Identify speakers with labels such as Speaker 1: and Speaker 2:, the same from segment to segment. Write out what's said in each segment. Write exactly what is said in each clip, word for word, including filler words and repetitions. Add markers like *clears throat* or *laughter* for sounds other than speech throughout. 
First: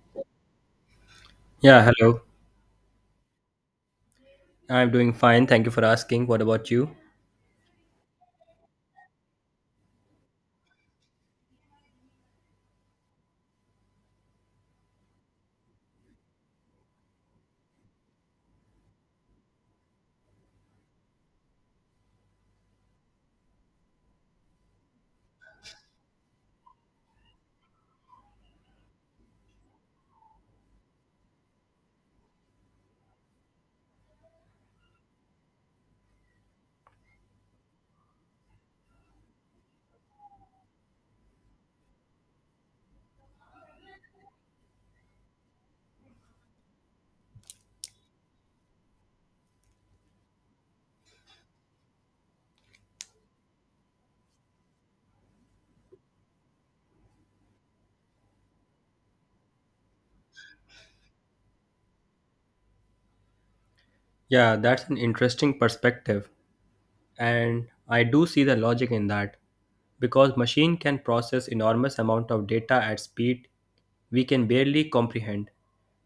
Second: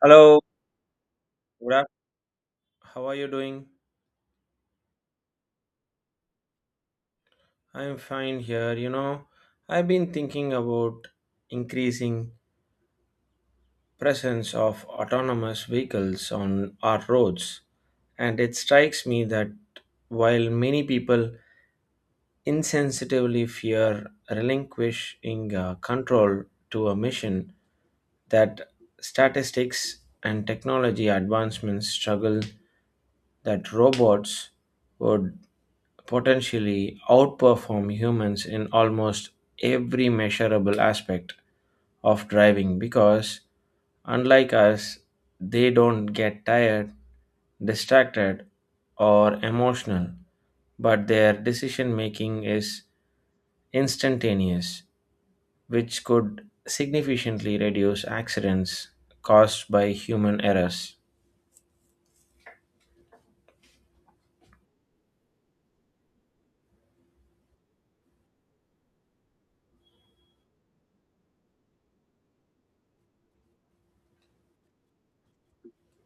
Speaker 1: Hello, good
Speaker 2: Yeah,
Speaker 1: af-
Speaker 2: hello.
Speaker 1: How are you doing?
Speaker 2: I'm doing fine. Thank you for asking. What about you?
Speaker 1: I'm fine here. You know, I've been thinking about increasing presence of autonomous vehicles on our roads, and it strikes me that while many people insensitively fear relinquishing uh, control to a machine, that statistics and technology advancements struggle that robots would potentially outperform humans in almost every measurable aspect of driving because, unlike us, they don't get tired, distracted, or emotional, but their decision making is instantaneous, which could significantly reduce accidents caused by human errors.
Speaker 2: Yeah, that's an interesting perspective. And I do see the logic in that. Because machine can process enormous amount of data at speed we can barely comprehend,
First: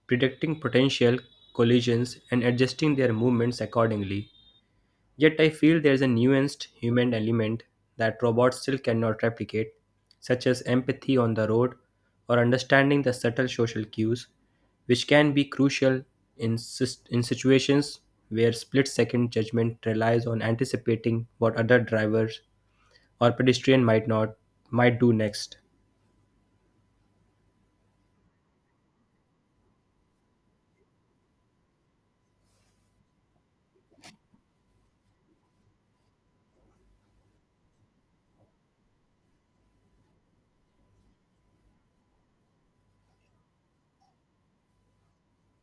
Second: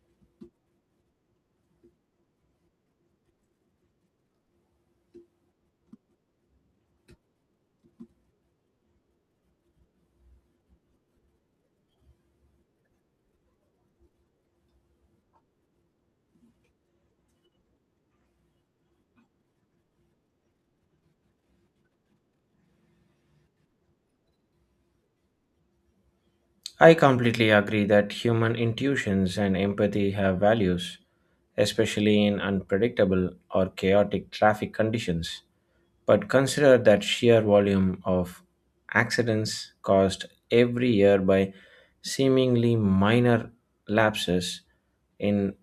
Speaker 2: predicting potential collisions and adjusting their movements accordingly. Yet I feel there's a nuanced human element that robots still cannot replicate, such as empathy on the road or understanding the subtle social cues, which can be crucial in, sis- in situations where split second judgment relies on anticipating what other drivers or pedestrian might not might do next.
Speaker 1: I completely agree that human intuitions and empathy have values, especially in unpredictable or chaotic traffic conditions. But consider that sheer volume of accidents caused every year by seemingly minor lapses in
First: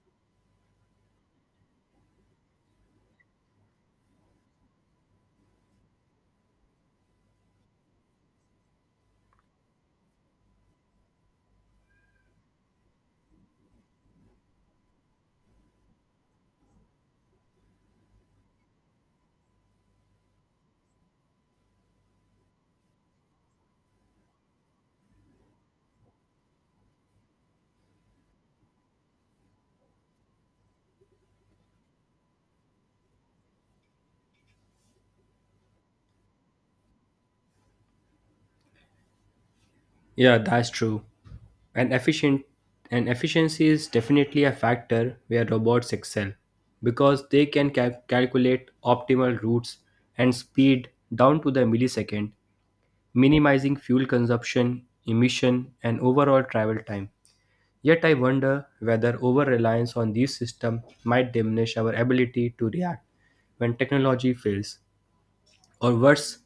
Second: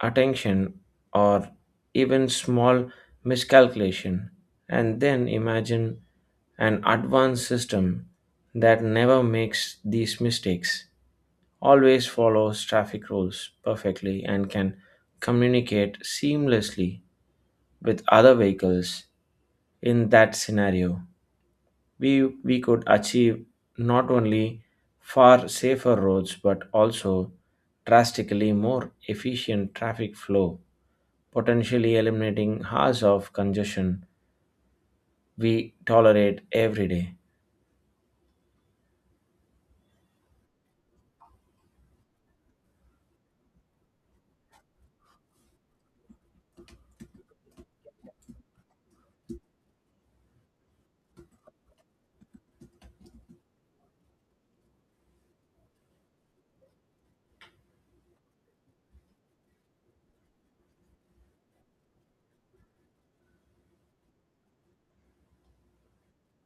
Speaker 1: attention or even small miscalculation. And then imagine an advanced system that never makes these mistakes, always follows traffic rules perfectly, and can communicate seamlessly with other vehicles. In that scenario, we we could achieve not only far safer roads but also drastically more efficient traffic flow, potentially eliminating hours of congestion we tolerate every day.
Speaker 2: Yeah, that's true. And efficient and efficiency is definitely a factor where robots excel because they can cal- calculate optimal routes and speed down to the millisecond, minimizing fuel consumption, emission, and overall travel time. Yet I wonder whether over-reliance on these systems might diminish our ability to react when technology fails, or worse,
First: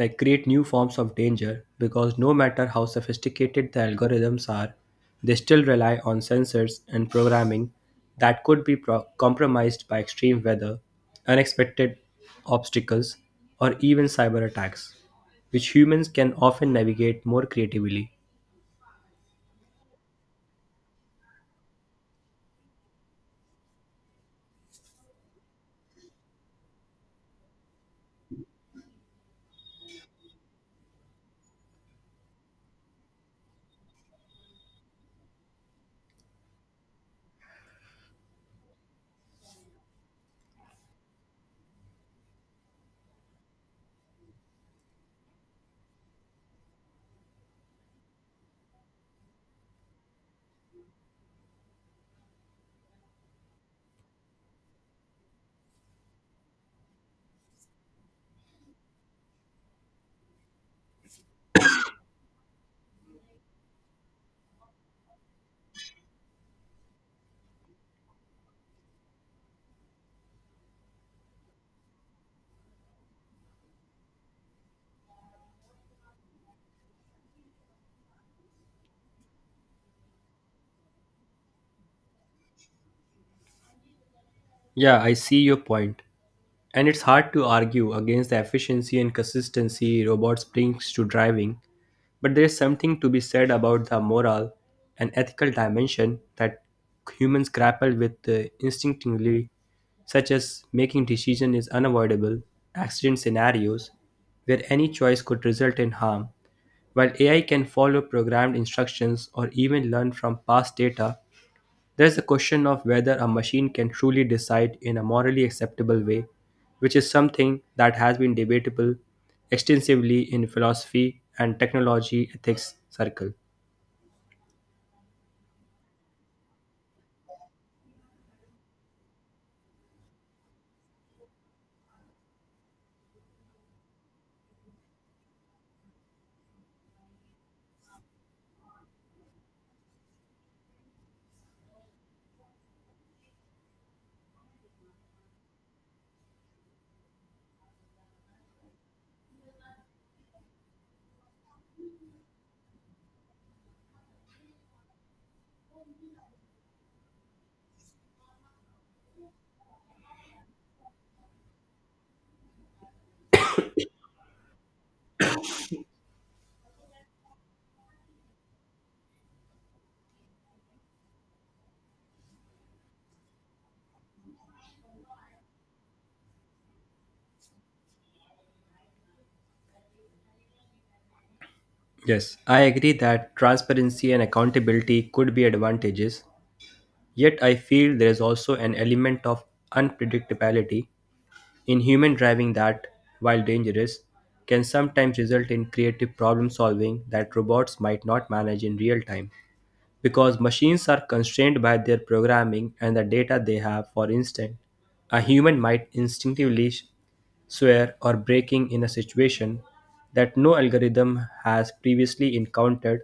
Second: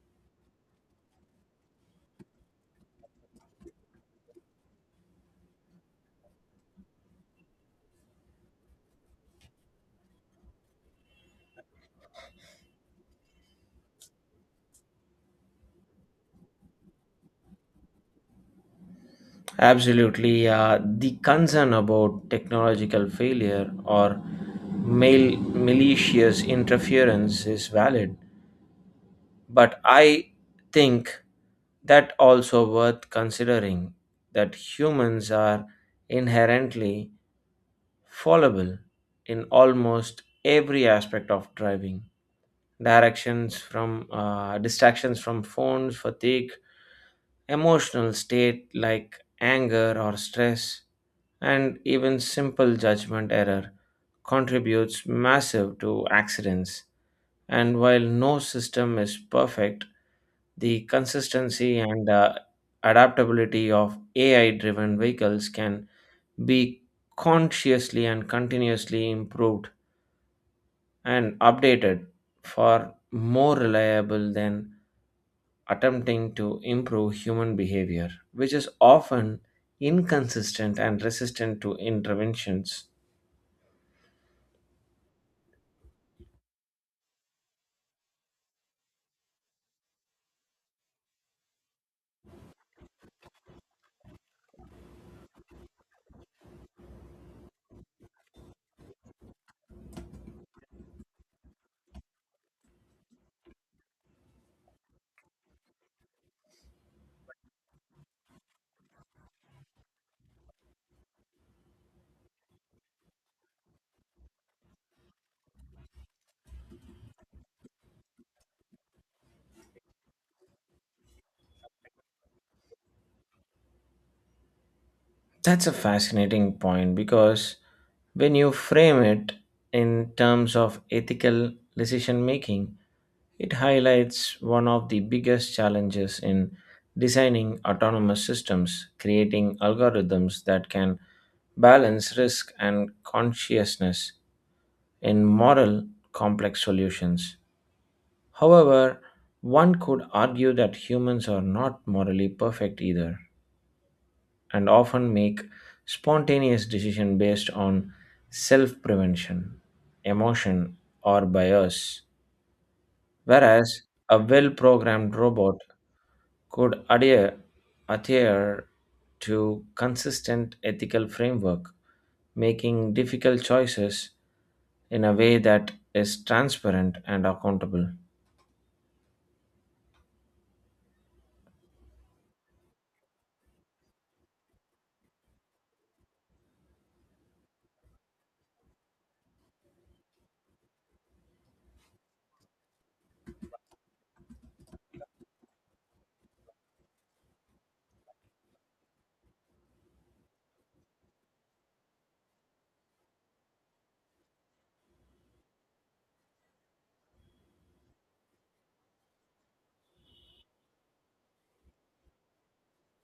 Speaker 2: like create new forms of danger because no matter how sophisticated the algorithms are, they still rely on sensors and programming that could be pro- compromised by extreme weather, unexpected obstacles, or even cyber attacks, which humans can often navigate more creatively.
Speaker 1: Absolutely. Uh, the concern about technological failure or mal- malicious interference is valid, but I think that also worth considering that humans are inherently fallible in almost every aspect of driving. Directions from uh, distractions from phones, fatigue, emotional state like anger or stress, and even simple judgment error contributes massive to accidents. And while no system is perfect, the consistency and uh, adaptability of AI driven vehicles can be consciously and continuously improved and updated, for more reliable than attempting to improve human behavior, which is often inconsistent and resistant to interventions.
Speaker 2: Yeah, I see your point. And it's hard to argue against the efficiency and consistency robots brings to driving, but there is something to be said about the moral and ethical dimension that humans grapple with uh, instinctively, such as making decision is unavoidable, accident scenarios, where any choice could result in harm, while A I can follow programmed instructions or even learn from past data there is the question of whether a machine can truly decide in a morally acceptable way, which is something that has been debatable extensively in philosophy and technology ethics circle.
Speaker 1: That's a fascinating point because when you frame it in terms of ethical decision making, it highlights one of the biggest challenges in designing autonomous systems, creating algorithms that can balance risk and consciousness in moral complex solutions. However, one could argue that humans are not morally perfect either, and often make spontaneous decisions based on self prevention, emotion, or bias, whereas a well programmed robot could adhere, adhere to consistent ethical framework, making difficult choices in a way that is transparent and accountable.
Speaker 2: Yes, I agree that transparency and accountability could be advantages, yet I feel there is also an element of unpredictability in human driving that, while dangerous, can sometimes result in creative problem solving that robots might not manage in real time. Because machines are constrained by their programming and the data they have. For instance, a human might instinctively sh- swear or breaking in a situation that no algorithm has previously encountered,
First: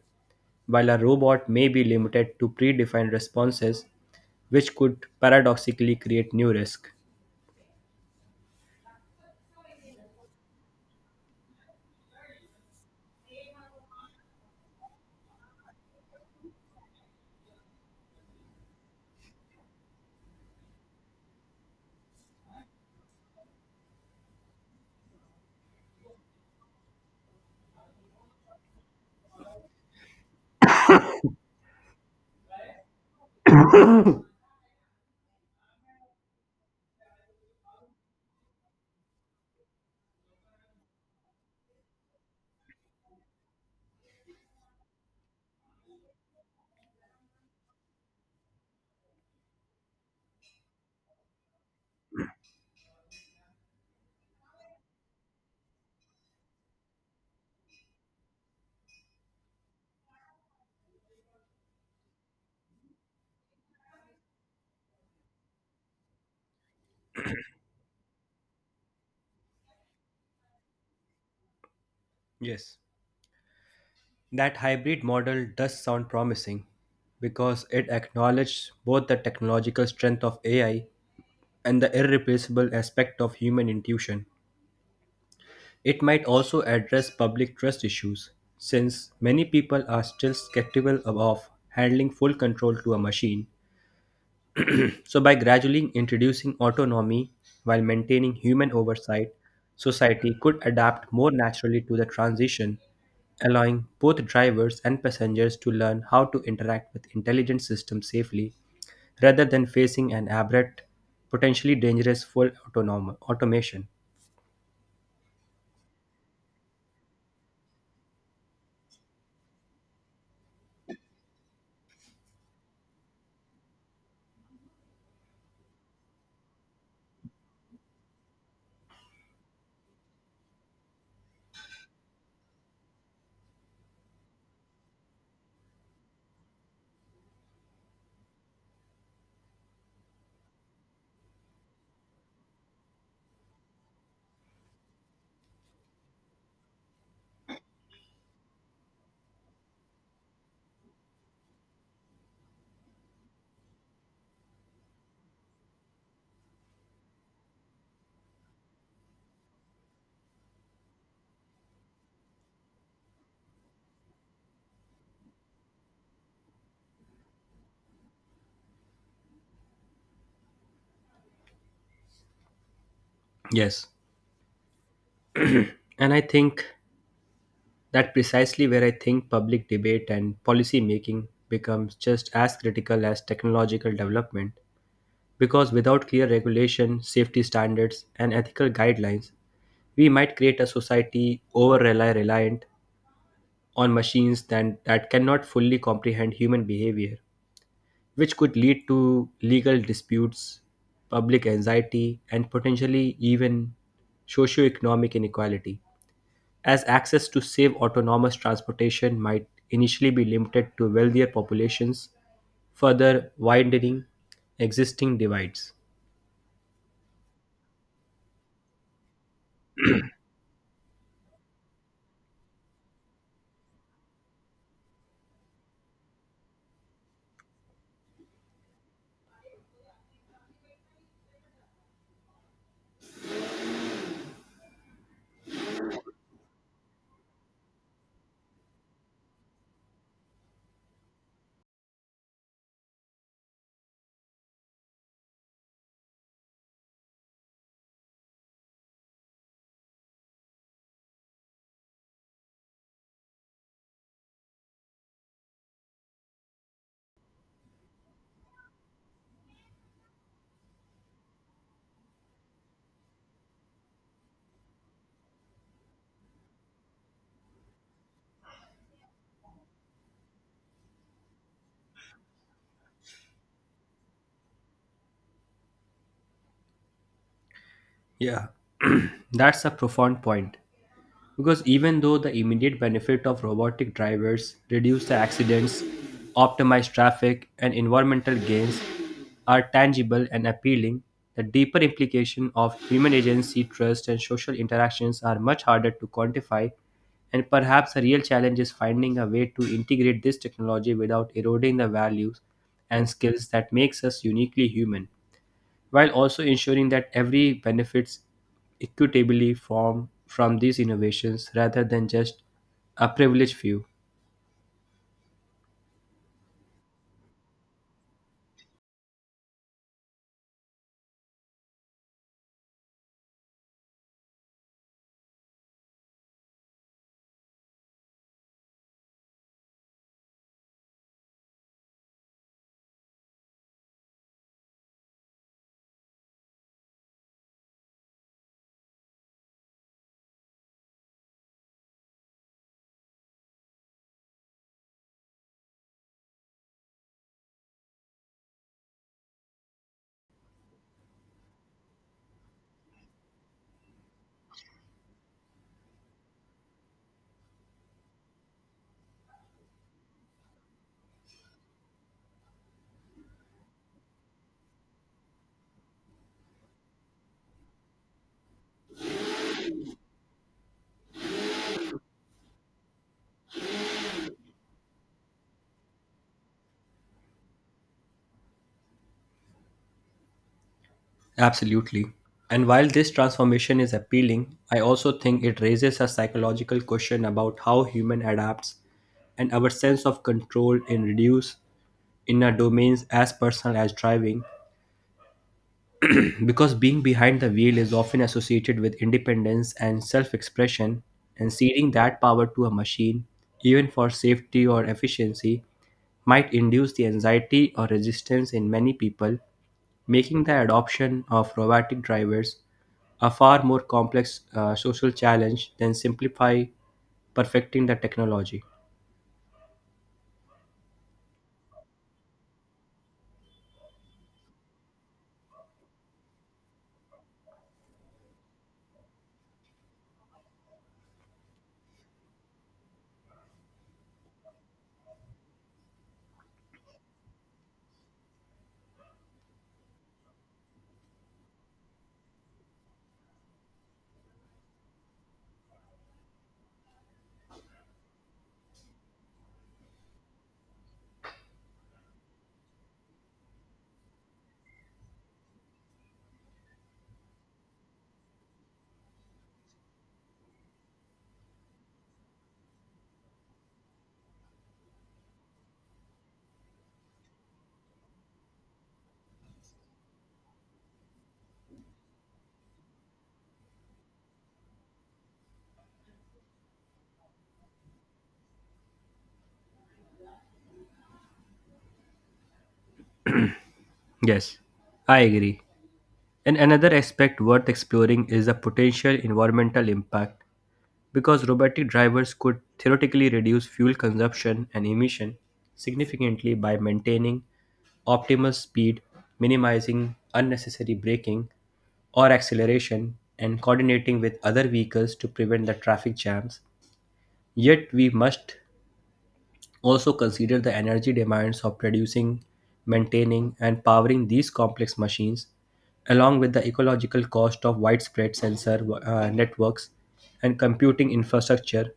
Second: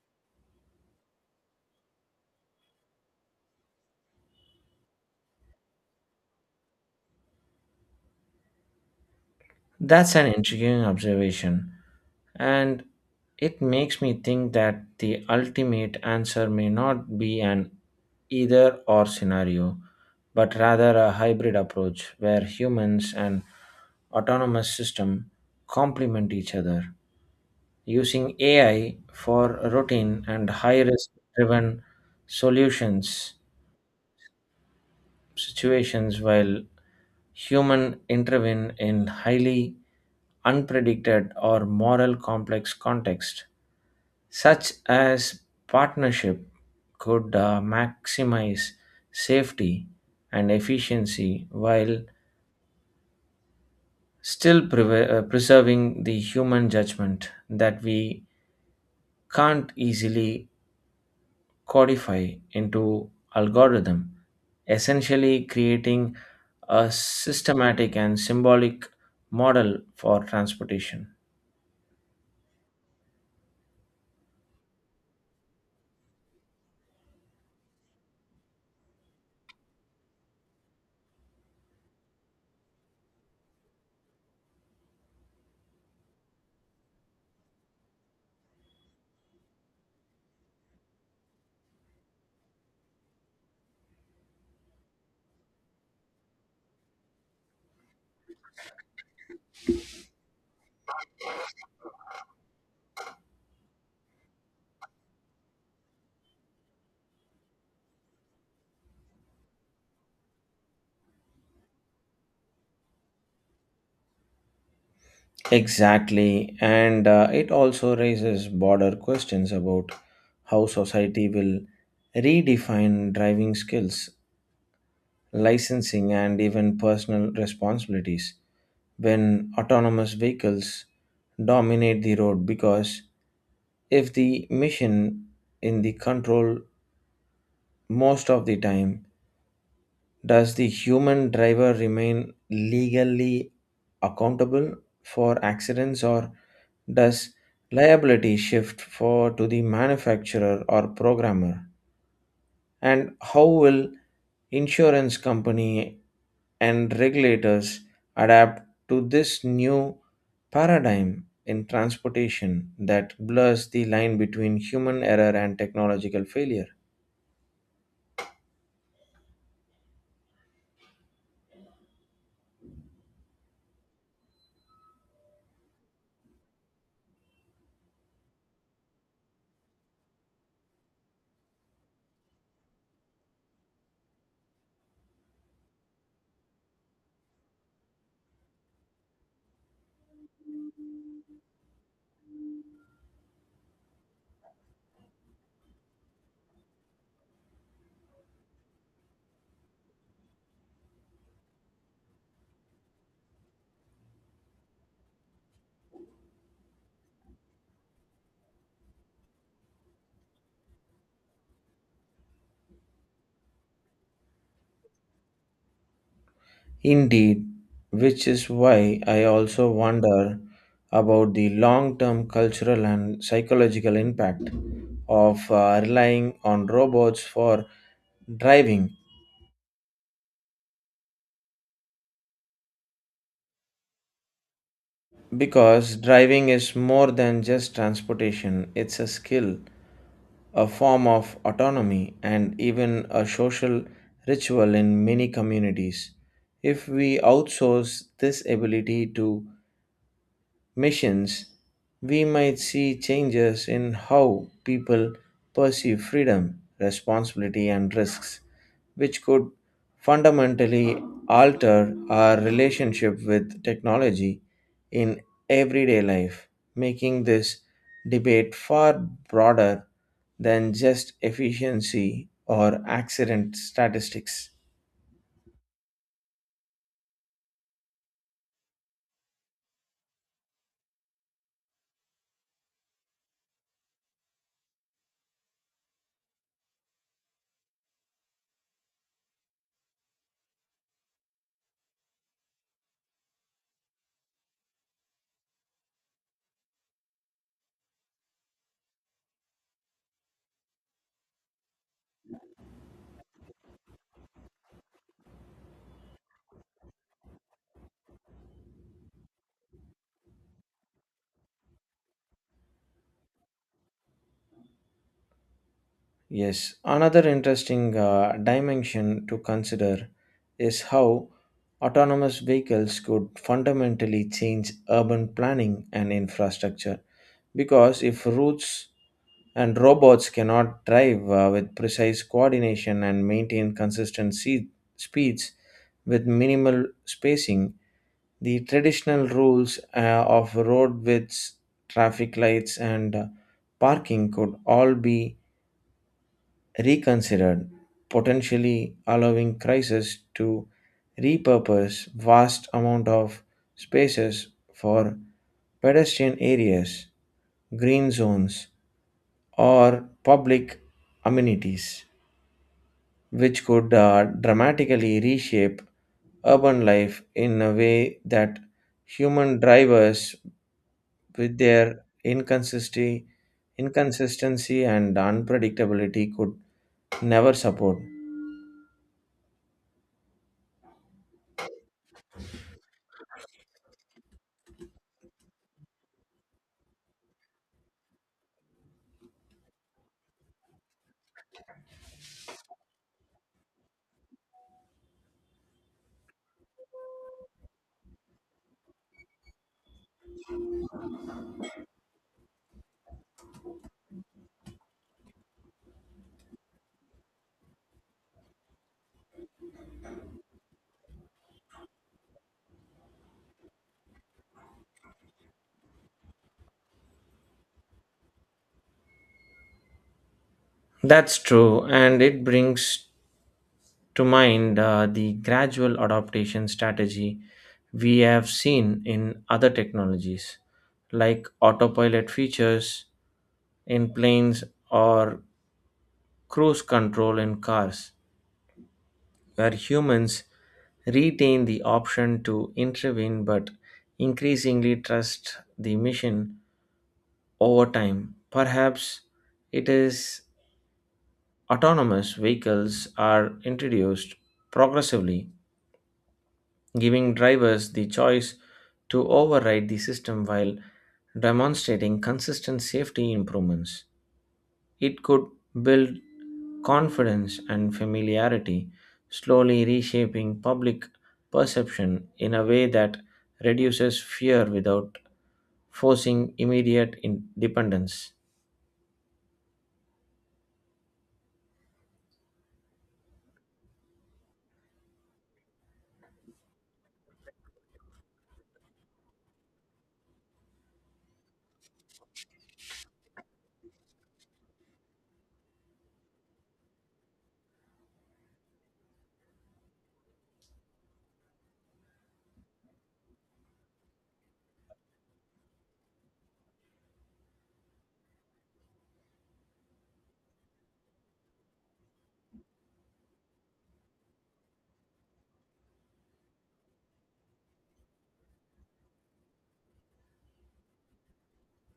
Speaker 2: while a robot may be limited to predefined responses, which could paradoxically create new risk.
Speaker 1: That's an intriguing observation, and it makes me think that the ultimate answer may not be an either or scenario, but rather a hybrid approach where humans and autonomous system complement each other, using A I for routine and high risk driven solutions situations, while human intervene in highly unpredicted or moral complex context, such as partnership, could uh, maximize safety and efficiency while still preve- uh, preserving the human judgment that we can't easily codify into algorithm, essentially creating a systematic and symbolic model for transportation.
Speaker 2: Yes, that hybrid model does sound promising because it acknowledges both the technological strength of A I and the irreplaceable aspect of human intuition. It might also address public trust issues, since many people are still skeptical of handling full control to a machine. So, by gradually introducing autonomy while maintaining human oversight, society could adapt more naturally to the transition, allowing both drivers and passengers to learn how to interact with intelligent systems safely rather than facing an abrupt, potentially dangerous full autonom- automation.
Speaker 1: Exactly, and uh, it also raises broader questions about how society will redefine driving skills, licensing, and even personal responsibilities when autonomous vehicles dominate the road. Because if the mission in the control most of the time, does the human driver remain legally accountable for accidents, or does liability shift for to the manufacturer or programmer? And how will insurance company and regulators adapt to this new paradigm in transportation that blurs the line between human error and technological failure?
Speaker 2: Yes. And I think that precisely where I think public debate and policy making becomes just as critical as technological development because without clear regulation, safety standards and ethical guidelines, we might create a society over rely reliant on machines than that cannot fully comprehend human behavior, which could lead to legal disputes, public anxiety and potentially even socioeconomic inequality, as access to safe autonomous transportation might initially be limited to wealthier populations, further widening existing divides.
Speaker 1: Indeed, which is why I also wonder about the long term cultural and psychological impact of uh, relying on robots for driving. Because driving is more than just transportation, it's a skill, a form of autonomy, and even a social ritual in many communities. If we outsource this ability to machines, we might see changes in how people perceive freedom, responsibility, and risks, which could fundamentally alter our relationship with technology in everyday life, making this debate far broader than just efficiency or accident statistics.
Speaker 2: Yeah, *clears throat* that's a profound point. Because even though the immediate benefit of robotic drivers reduce the accidents, optimize traffic, and environmental gains are tangible and appealing, the deeper implication of human agency, trust, and social interactions are much harder to quantify, and perhaps the real challenge is finding a way to integrate this technology without eroding the values and skills that makes us uniquely human while also ensuring that every benefits equitably from from these innovations rather than just a privileged few.
Speaker 1: Yes, another interesting uh, dimension to consider is how autonomous vehicles could fundamentally change urban planning and infrastructure. Because if routes and robots cannot drive uh, with precise coordination and maintain consistent se- speeds with minimal spacing, the traditional rules uh, of road widths, traffic lights, and uh, parking could all be reconsidered, potentially allowing crises to repurpose vast amount of spaces for pedestrian areas, green zones, or public amenities, which could uh, dramatically reshape urban life in a way that human drivers, with their inconsistency, inconsistency and unpredictability, could never support.
Speaker 2: Absolutely. And while this transformation is appealing, I also think it raises a psychological question about how human adapts and our sense of control in reduce in a domains as personal as driving because being behind the wheel is often associated with independence and self expression, and ceding that power to a machine, even for safety or efficiency, might induce the anxiety or resistance in many people, making the adoption of robotic drivers a far more complex uh, social challenge than simplify perfecting the technology.
Speaker 1: That's true, and it brings to mind uh, the gradual adaptation strategy we have seen in other technologies, like autopilot features in planes or cruise control in cars, where humans retain the option to intervene but increasingly trust the mission over time. Perhaps it is autonomous vehicles are introduced progressively, giving drivers the choice to override the system while demonstrating consistent safety improvements. It could build confidence and familiarity, slowly reshaping public perception in a way that reduces fear without forcing immediate in- dependence.
Speaker 2: Yes, I agree. And another aspect worth exploring is the potential environmental impact. Because robotic drivers could theoretically reduce fuel consumption and emission significantly by maintaining optimal speed, minimizing unnecessary braking or acceleration, and coordinating with other vehicles to prevent the traffic jams. Yet, we must also consider the energy demands of producing, maintaining, and powering these complex machines, along with the ecological cost of widespread sensor uh, networks and computing infrastructure,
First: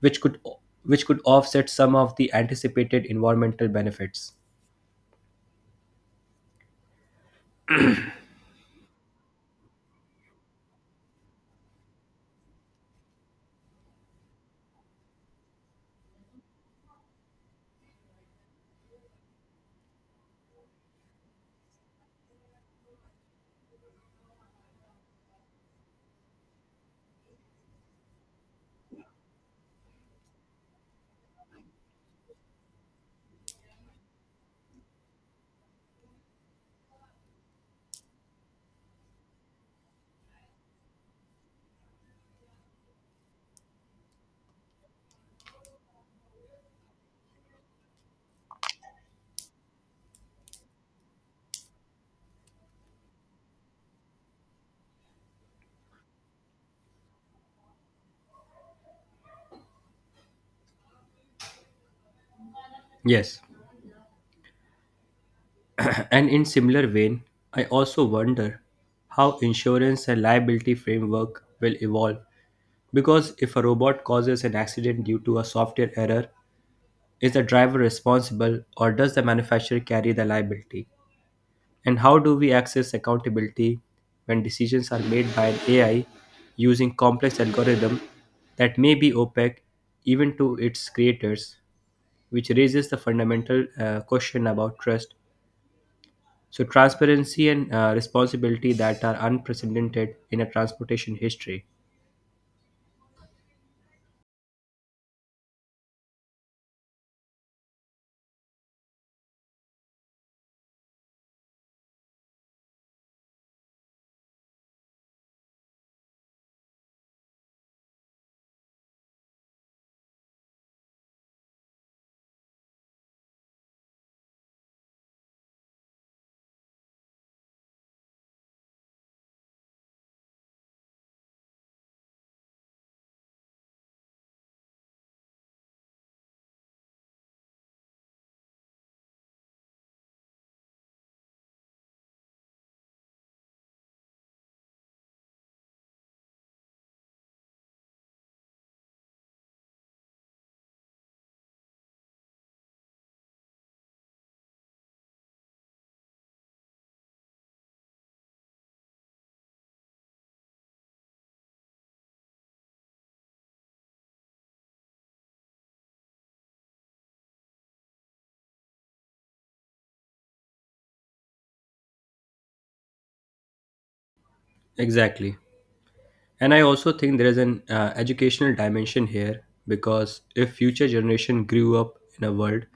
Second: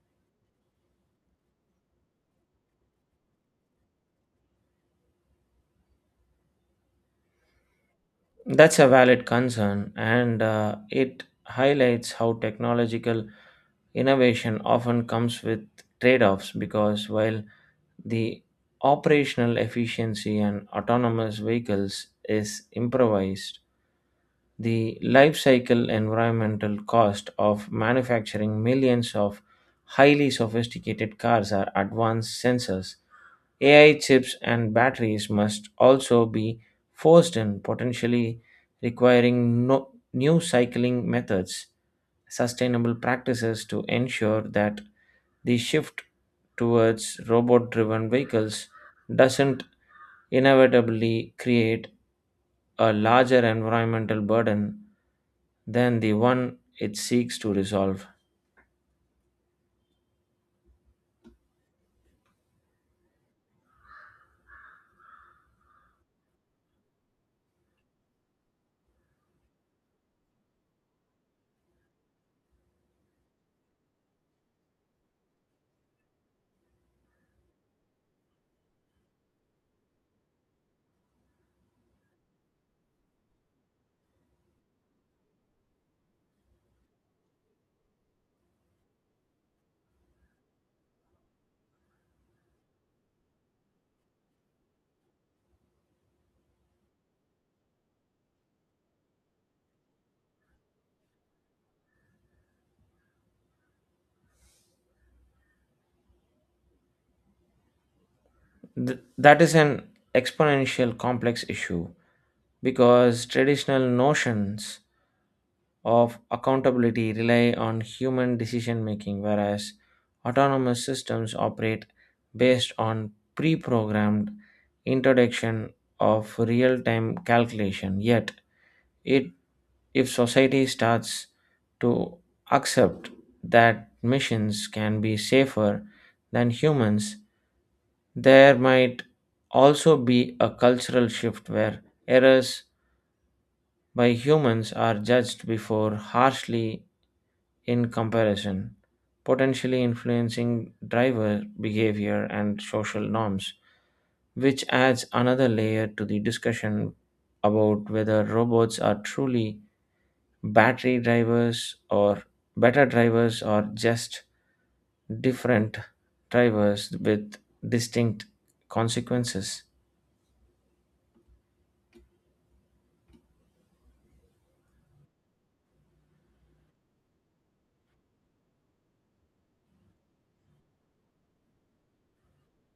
Speaker 2: which could which could offset some of the anticipated environmental benefits.
Speaker 1: That's a valid concern, and uh, it highlights how technological innovation often comes with trade offs, because while the operational efficiency and autonomous vehicles is improvised, the life cycle environmental cost of manufacturing millions of highly sophisticated cars are advanced sensors. A I chips and batteries must also be forced in, potentially requiring no, new cycling methods, sustainable practices to ensure that the shift towards robot driven vehicles doesn't inevitably create a larger environmental burden than the one it seeks to resolve.
Speaker 2: Yes, *clears throat* and in similar vein, I also wonder how insurance and liability framework will evolve because if a robot causes an accident due to a software error. Is the driver responsible or does the manufacturer carry the liability? And how do we access accountability when decisions are made by an A I using complex algorithm that may be opaque even to its creators, which raises the fundamental uh, question about trust. So, transparency and uh, responsibility that are unprecedented in a transportation history.
Speaker 1: Th- that is an exponential complex issue because traditional notions of accountability rely on human decision making, whereas autonomous systems operate based on pre programmed introduction of real time calculation. Yet, it if society starts to accept that machines can be safer than humans, there might also be a cultural shift where errors by humans are judged before harshly in comparison, potentially influencing driver behavior and social norms, which adds another layer to the discussion about whether robots are truly battery drivers, or better drivers are just different drivers with distinct consequences.
Speaker 2: Exactly. And I also think there is an uh, educational dimension here because if future generation grew up in a world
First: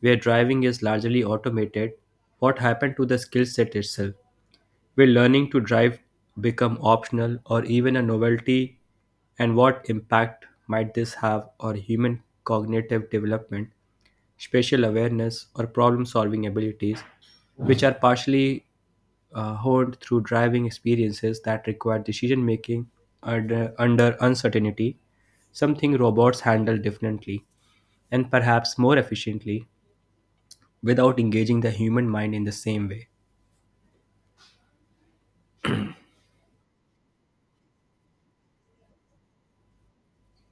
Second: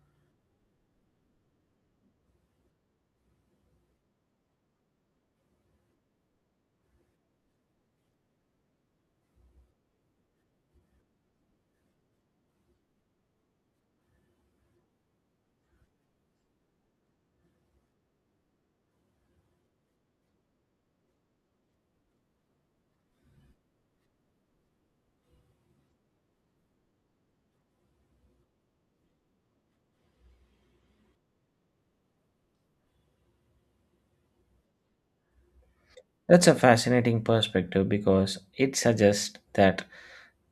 Speaker 2: where driving is largely automated, what happened to the skill set itself, will learning to drive become optional or even a novelty, and what impact might this have on human cognitive development, spatial awareness, or problem solving abilities, which are partially uh, honed through driving experiences that require decision making under, under uncertainty, something robots handle differently and perhaps more efficiently without engaging the human mind in the same way.
Speaker 1: That's a fascinating perspective because it suggests that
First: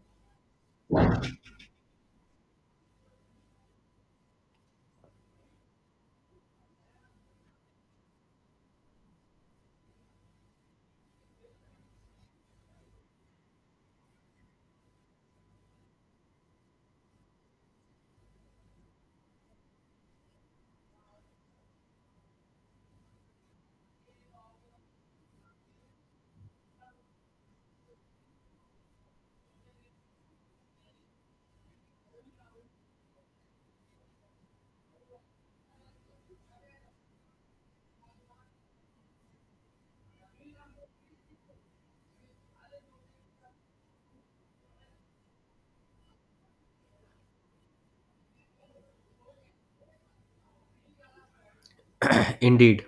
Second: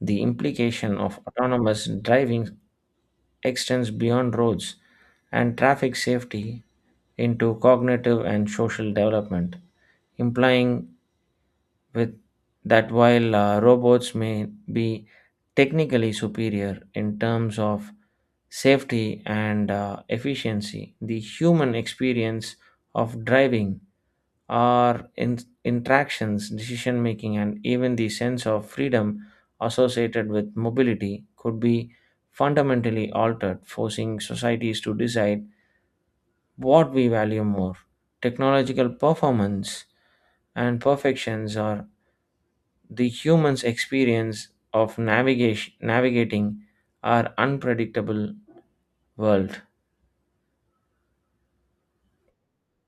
Speaker 1: the implication of autonomous driving extends beyond roads and traffic safety into cognitive and social development, implying with that while uh, robots may be technically superior in terms of safety and uh, efficiency, the human experience of driving, our in- interactions, decision making, and even the sense of freedom associated with mobility could be fundamentally altered, forcing societies to decide what we value more, technological performance and perfections, or the human's experience of navigation, navigating our unpredictable world.
Speaker 2: *clears throat* Indeed.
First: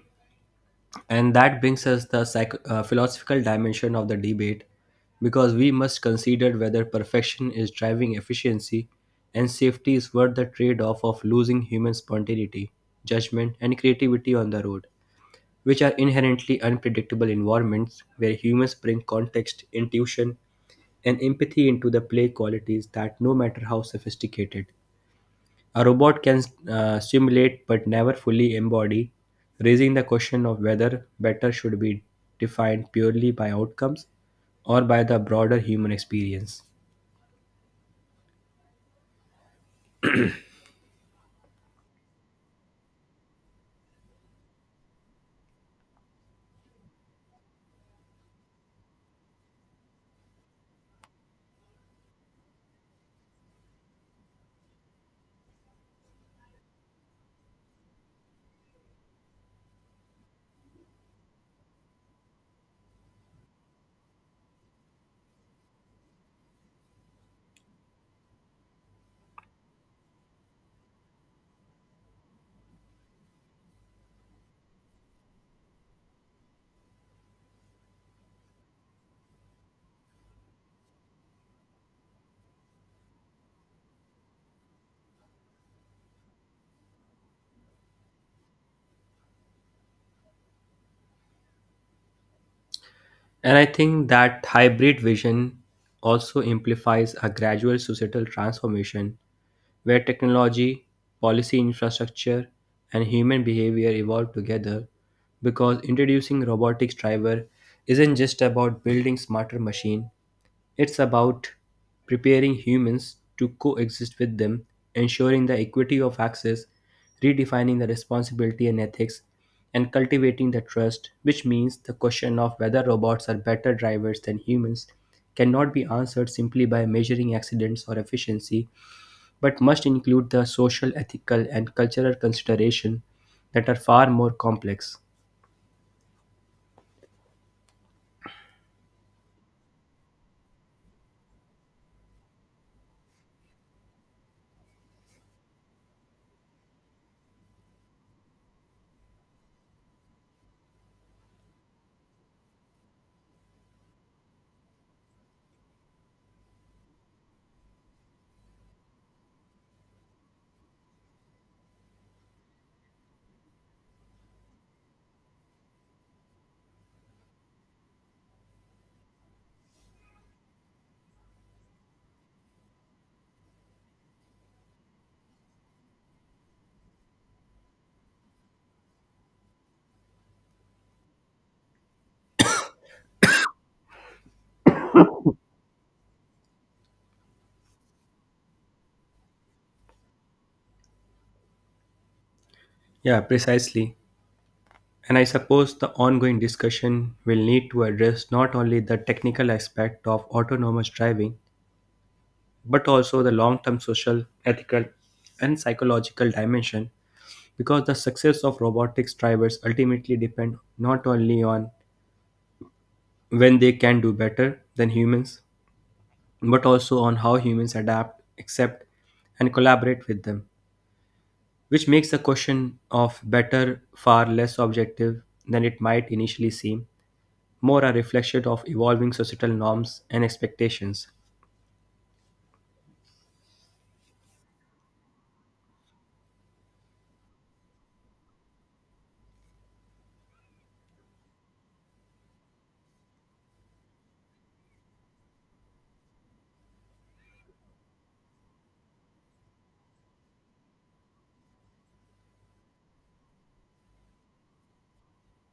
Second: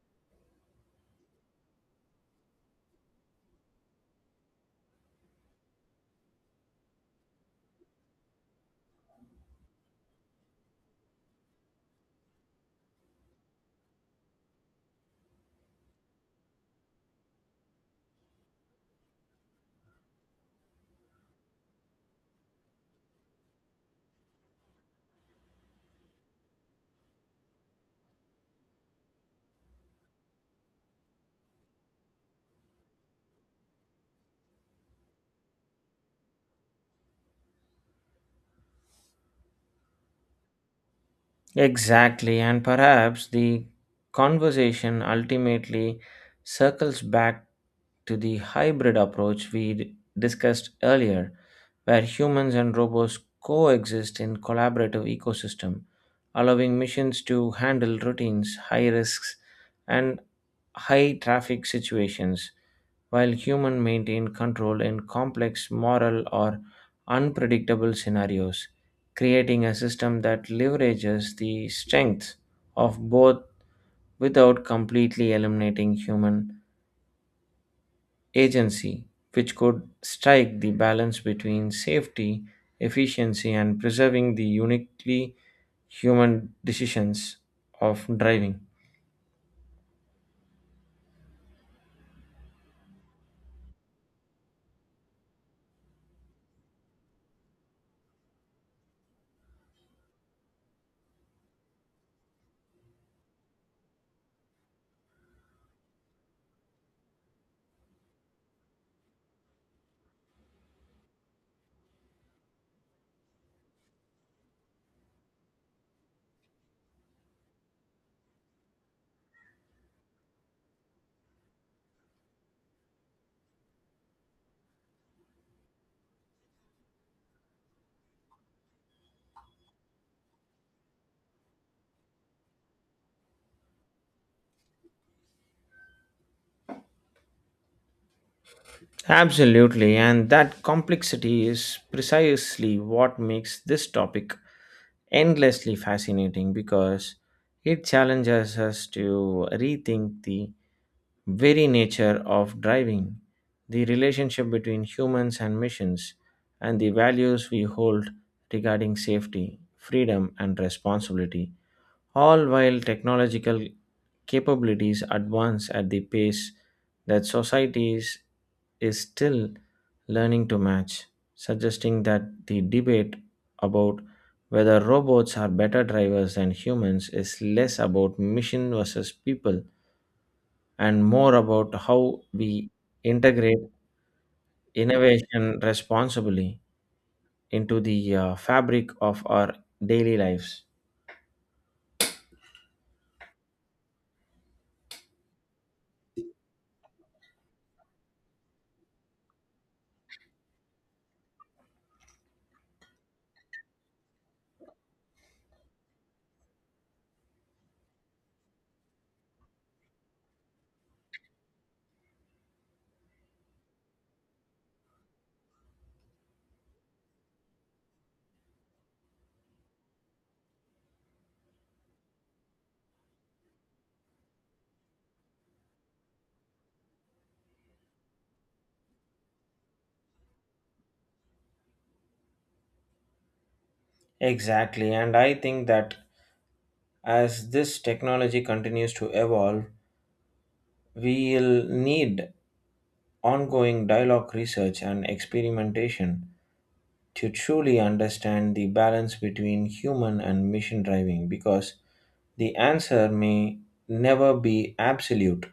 Speaker 2: And that brings us the psych- uh, philosophical dimension of the debate because we must consider whether perfection is driving efficiency and safety is worth the trade off of losing human spontaneity, judgment, and creativity on the road, which are inherently unpredictable environments where humans bring context, intuition, and empathy into the play qualities that no matter how sophisticated a robot can uh, simulate but never fully embody, raising the question of whether better should be defined purely by outcomes or by the broader human experience.
Speaker 1: Exactly, and perhaps the conversation ultimately circles back to the hybrid approach we d- discussed earlier, where humans and robots coexist in collaborative ecosystem, allowing missions to handle routines, high risks, and high traffic situations, while humans maintain control in complex moral or unpredictable scenarios, creating a system that leverages the strengths of both without completely eliminating human agency, which could strike the balance between safety, efficiency, and preserving the uniquely human decisions of driving.
Speaker 2: And I think that hybrid vision also implies a gradual societal transformation where technology, policy infrastructure, and human behavior evolve together because introducing robotics driver isn't just about building smarter machine. It's about preparing humans to coexist with them, ensuring the equity of access, redefining the responsibility and ethics, and cultivating the trust, which means the question of whether robots are better drivers than humans cannot be answered simply by measuring accidents or efficiency, but must include the social, ethical, and cultural consideration that are far more complex.
Speaker 1: Absolutely, and that complexity is precisely what makes this topic endlessly fascinating, because it challenges us to rethink the very nature of driving, the relationship between humans and missions, and the values we hold regarding safety, freedom, and responsibility, all while technological capabilities advance at the pace that societies is still learning to match, suggesting that the debate about whether robots are better drivers than humans is less about machine versus people and more about how we integrate innovation responsibly into the uh, fabric of our daily lives.
Speaker 2: Yeah, precisely. And I suppose the ongoing discussion will need to address not only the technical aspect of autonomous driving, but also the long term social, ethical, and psychological dimension, because the success of robotics drivers ultimately depend not only on when they can do better than humans, but also on how humans adapt, accept, and collaborate with them, which makes the question of better far less objective than it might initially seem, more a reflection of evolving societal norms and expectations.
Speaker 1: Exactly, and I think that as this technology continues to evolve, we'll need ongoing dialogue research and experimentation to truly understand the balance between human and machine driving, because the answer may never be absolute,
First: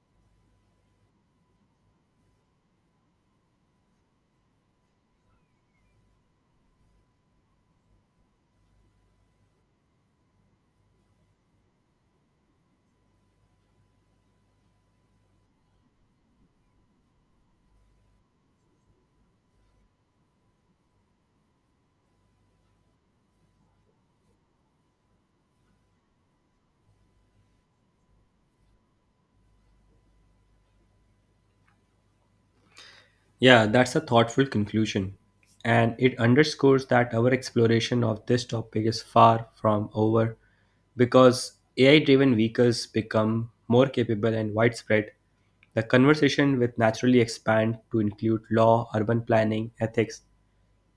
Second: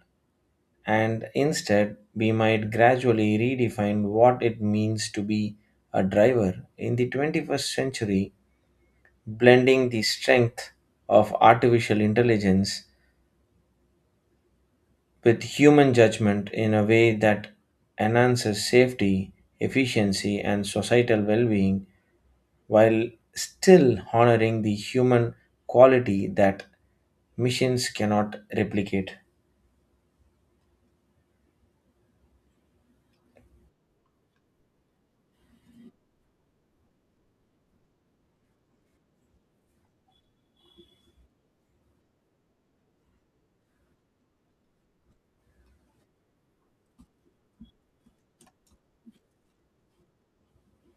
Speaker 1: and instead we might gradually redefine what it means to be a driver in the twenty-first century, blending the strength of artificial intelligence with human judgment in a way that enhances safety, efficiency, and societal well being while still honoring the human quality that machines cannot replicate.
Speaker 2: Yeah, that's a thoughtful conclusion. And it underscores that our exploration of this topic is far from over because A I driven vehicles become more capable and widespread. The conversation will naturally expand to include law, urban planning, ethics,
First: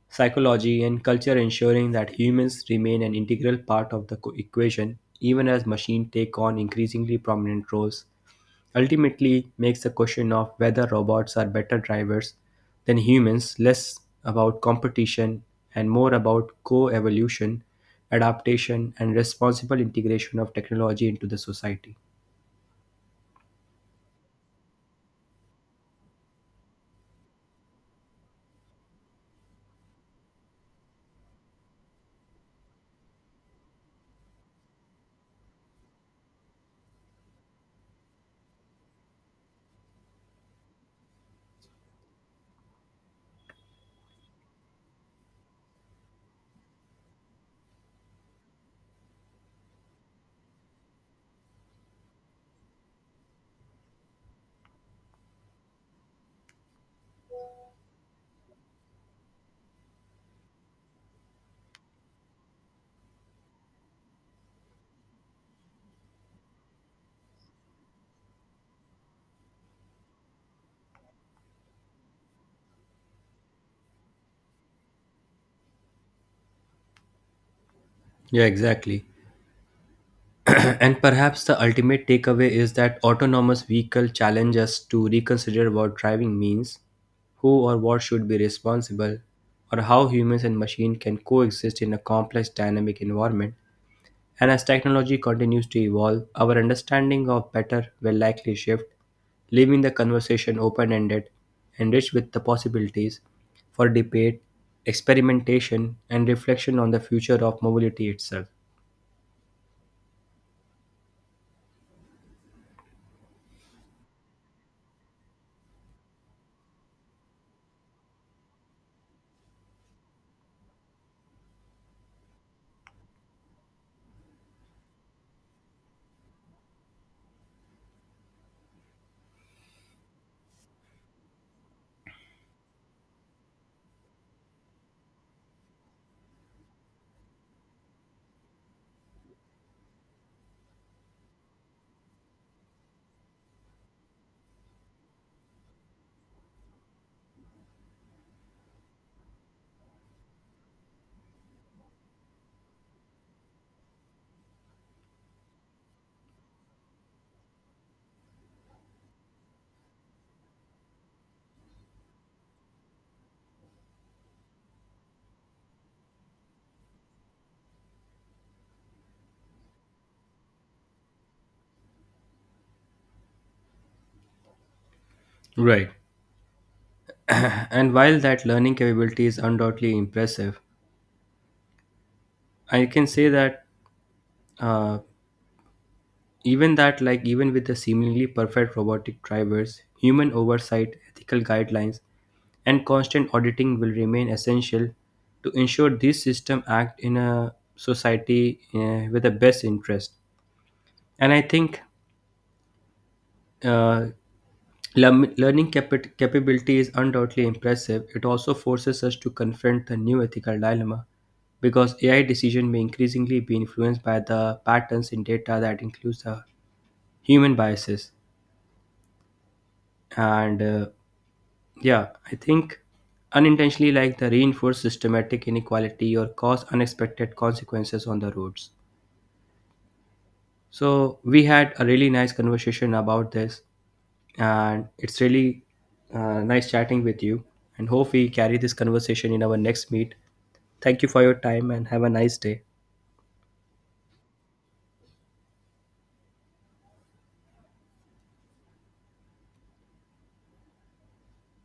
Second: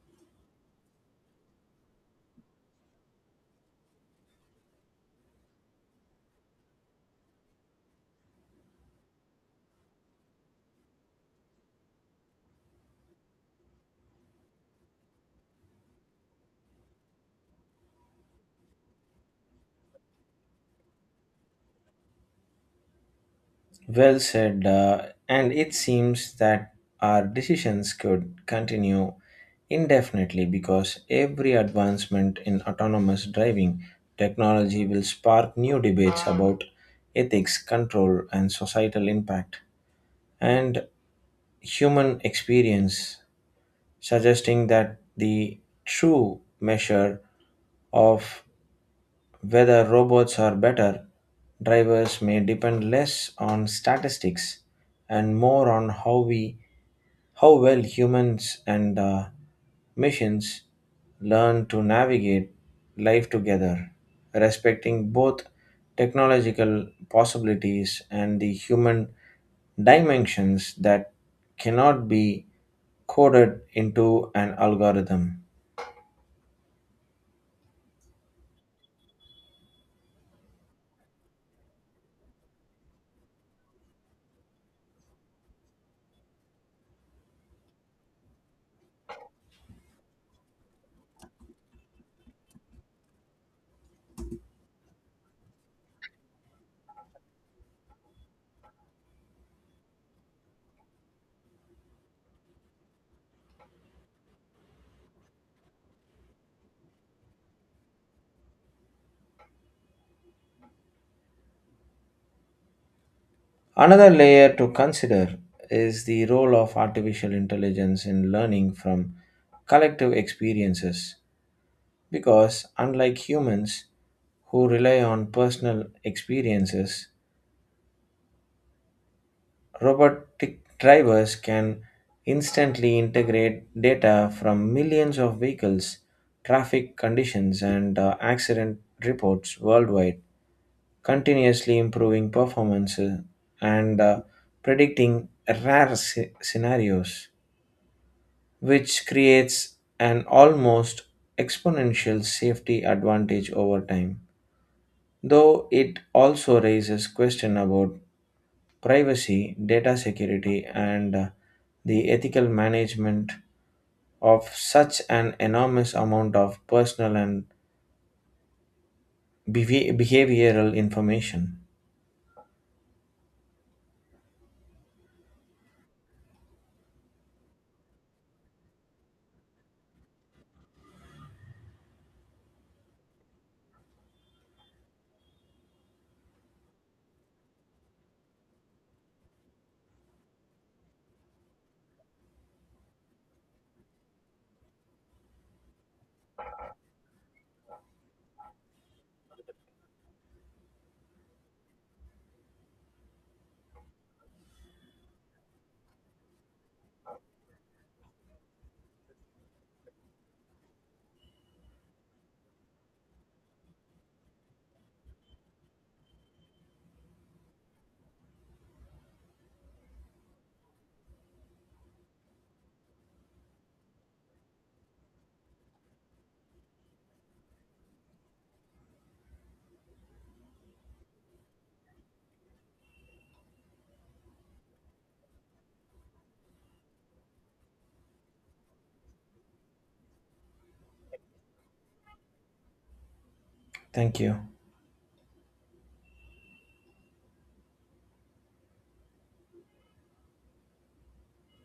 Speaker 2: psychology, and culture ensuring that humans remain an integral part of the co- equation even as machines take on increasingly prominent roles ultimately makes the question of whether robots are better drivers than humans less about competition and more about co-evolution, adaptation, and responsible integration of technology into the society.
Speaker 1: Well said, uh, and it seems that our decisions could continue indefinitely because every advancement in autonomous driving technology will spark new debates about ethics, control, and societal impact, and human experience, suggesting that the true measure of whether robots are better drivers may depend less on statistics and more on how we how well humans and uh, machines learn to navigate life together, respecting both technological possibilities and the human dimensions that cannot be coded into an algorithm.
Speaker 2: Yeah, exactly. And perhaps the ultimate takeaway is that autonomous vehicle challenge us to reconsider what driving means, who or what should be responsible, or how humans and machine can coexist in a complex dynamic environment. And as technology continues to evolve, our understanding of better will likely shift, leaving the conversation open-ended and rich with the possibilities for debate, experimentation, and reflection on the future of mobility itself.
Speaker 1: Another layer to consider is the role of artificial intelligence in learning from collective experiences, because unlike humans who rely on personal experiences, robotic drivers can instantly integrate data from millions of vehicles, traffic conditions, and uh, accident reports worldwide, continuously improving performances and uh, predicting rare sce- scenarios, which creates an almost exponential safety advantage over time. Though it also raises question about privacy, data security, and uh, the ethical management of such an enormous amount of personal and behavi- behavioral information.
Speaker 2: Right. And while that learning capability is undoubtedly impressive, I can say that uh, even that, like even with the seemingly perfect robotic drivers, human oversight, ethical guidelines, and constant auditing will remain essential to ensure these systems act in a society uh, with the best interest. And I think uh, Learn- learning capi- capability is undoubtedly impressive. It also forces us to confront the new ethical dilemma because A I decision may increasingly be influenced by the patterns in data that includes the human biases. And uh, yeah, I think unintentionally like the reinforce systematic inequality or cause unexpected consequences on the roads. So we had a really nice conversation about this. And it's really uh, nice chatting with you, and hope we carry this conversation in our next meet. Thank you for your time and have a nice day.
Speaker 1: Thank you.